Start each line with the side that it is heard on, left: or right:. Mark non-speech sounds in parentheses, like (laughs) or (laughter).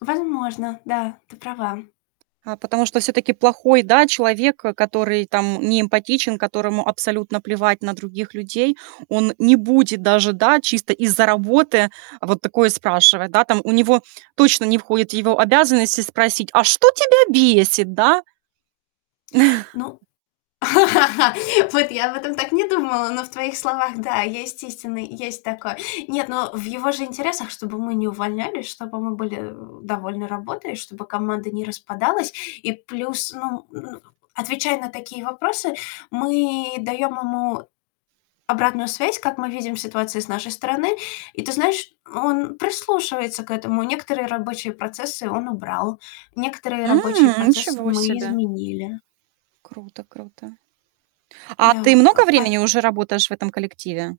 left: Возможно, да, ты права.
right: А потому что всё-таки плохой, да, человек, который там не эмпатичен, которому абсолютно плевать на других людей, он не будет даже, да, чисто из-за работы вот такое спрашивать, да, там у него точно не входит в его обязанности спросить: а что тебя бесит, да? (chuckles)
left: Ну. (laughs) Вот я об этом так не думала, но в твоих словах, да, есть истинный, есть такой. Нет, но в его же интересах, чтобы мы не увольнялись, чтобы мы были, э, довольны работой, чтобы команда не распадалась. И плюс, ну ну, отвечая на такие вопросы, мы даем ему обратную связь, как мы видим в ситуации с нашей стороны. И ты знаешь, он прислушивается к этому. Некоторые рабочие процессы он убрал, некоторые
right: М.
left: рабочие процессы
right: Ничего
left: мы
right: себе.
left: изменили.
right: Круто-круто. А ты
left: Да, а
right: много
left: пай
right: времени уже работаешь в этом коллективе?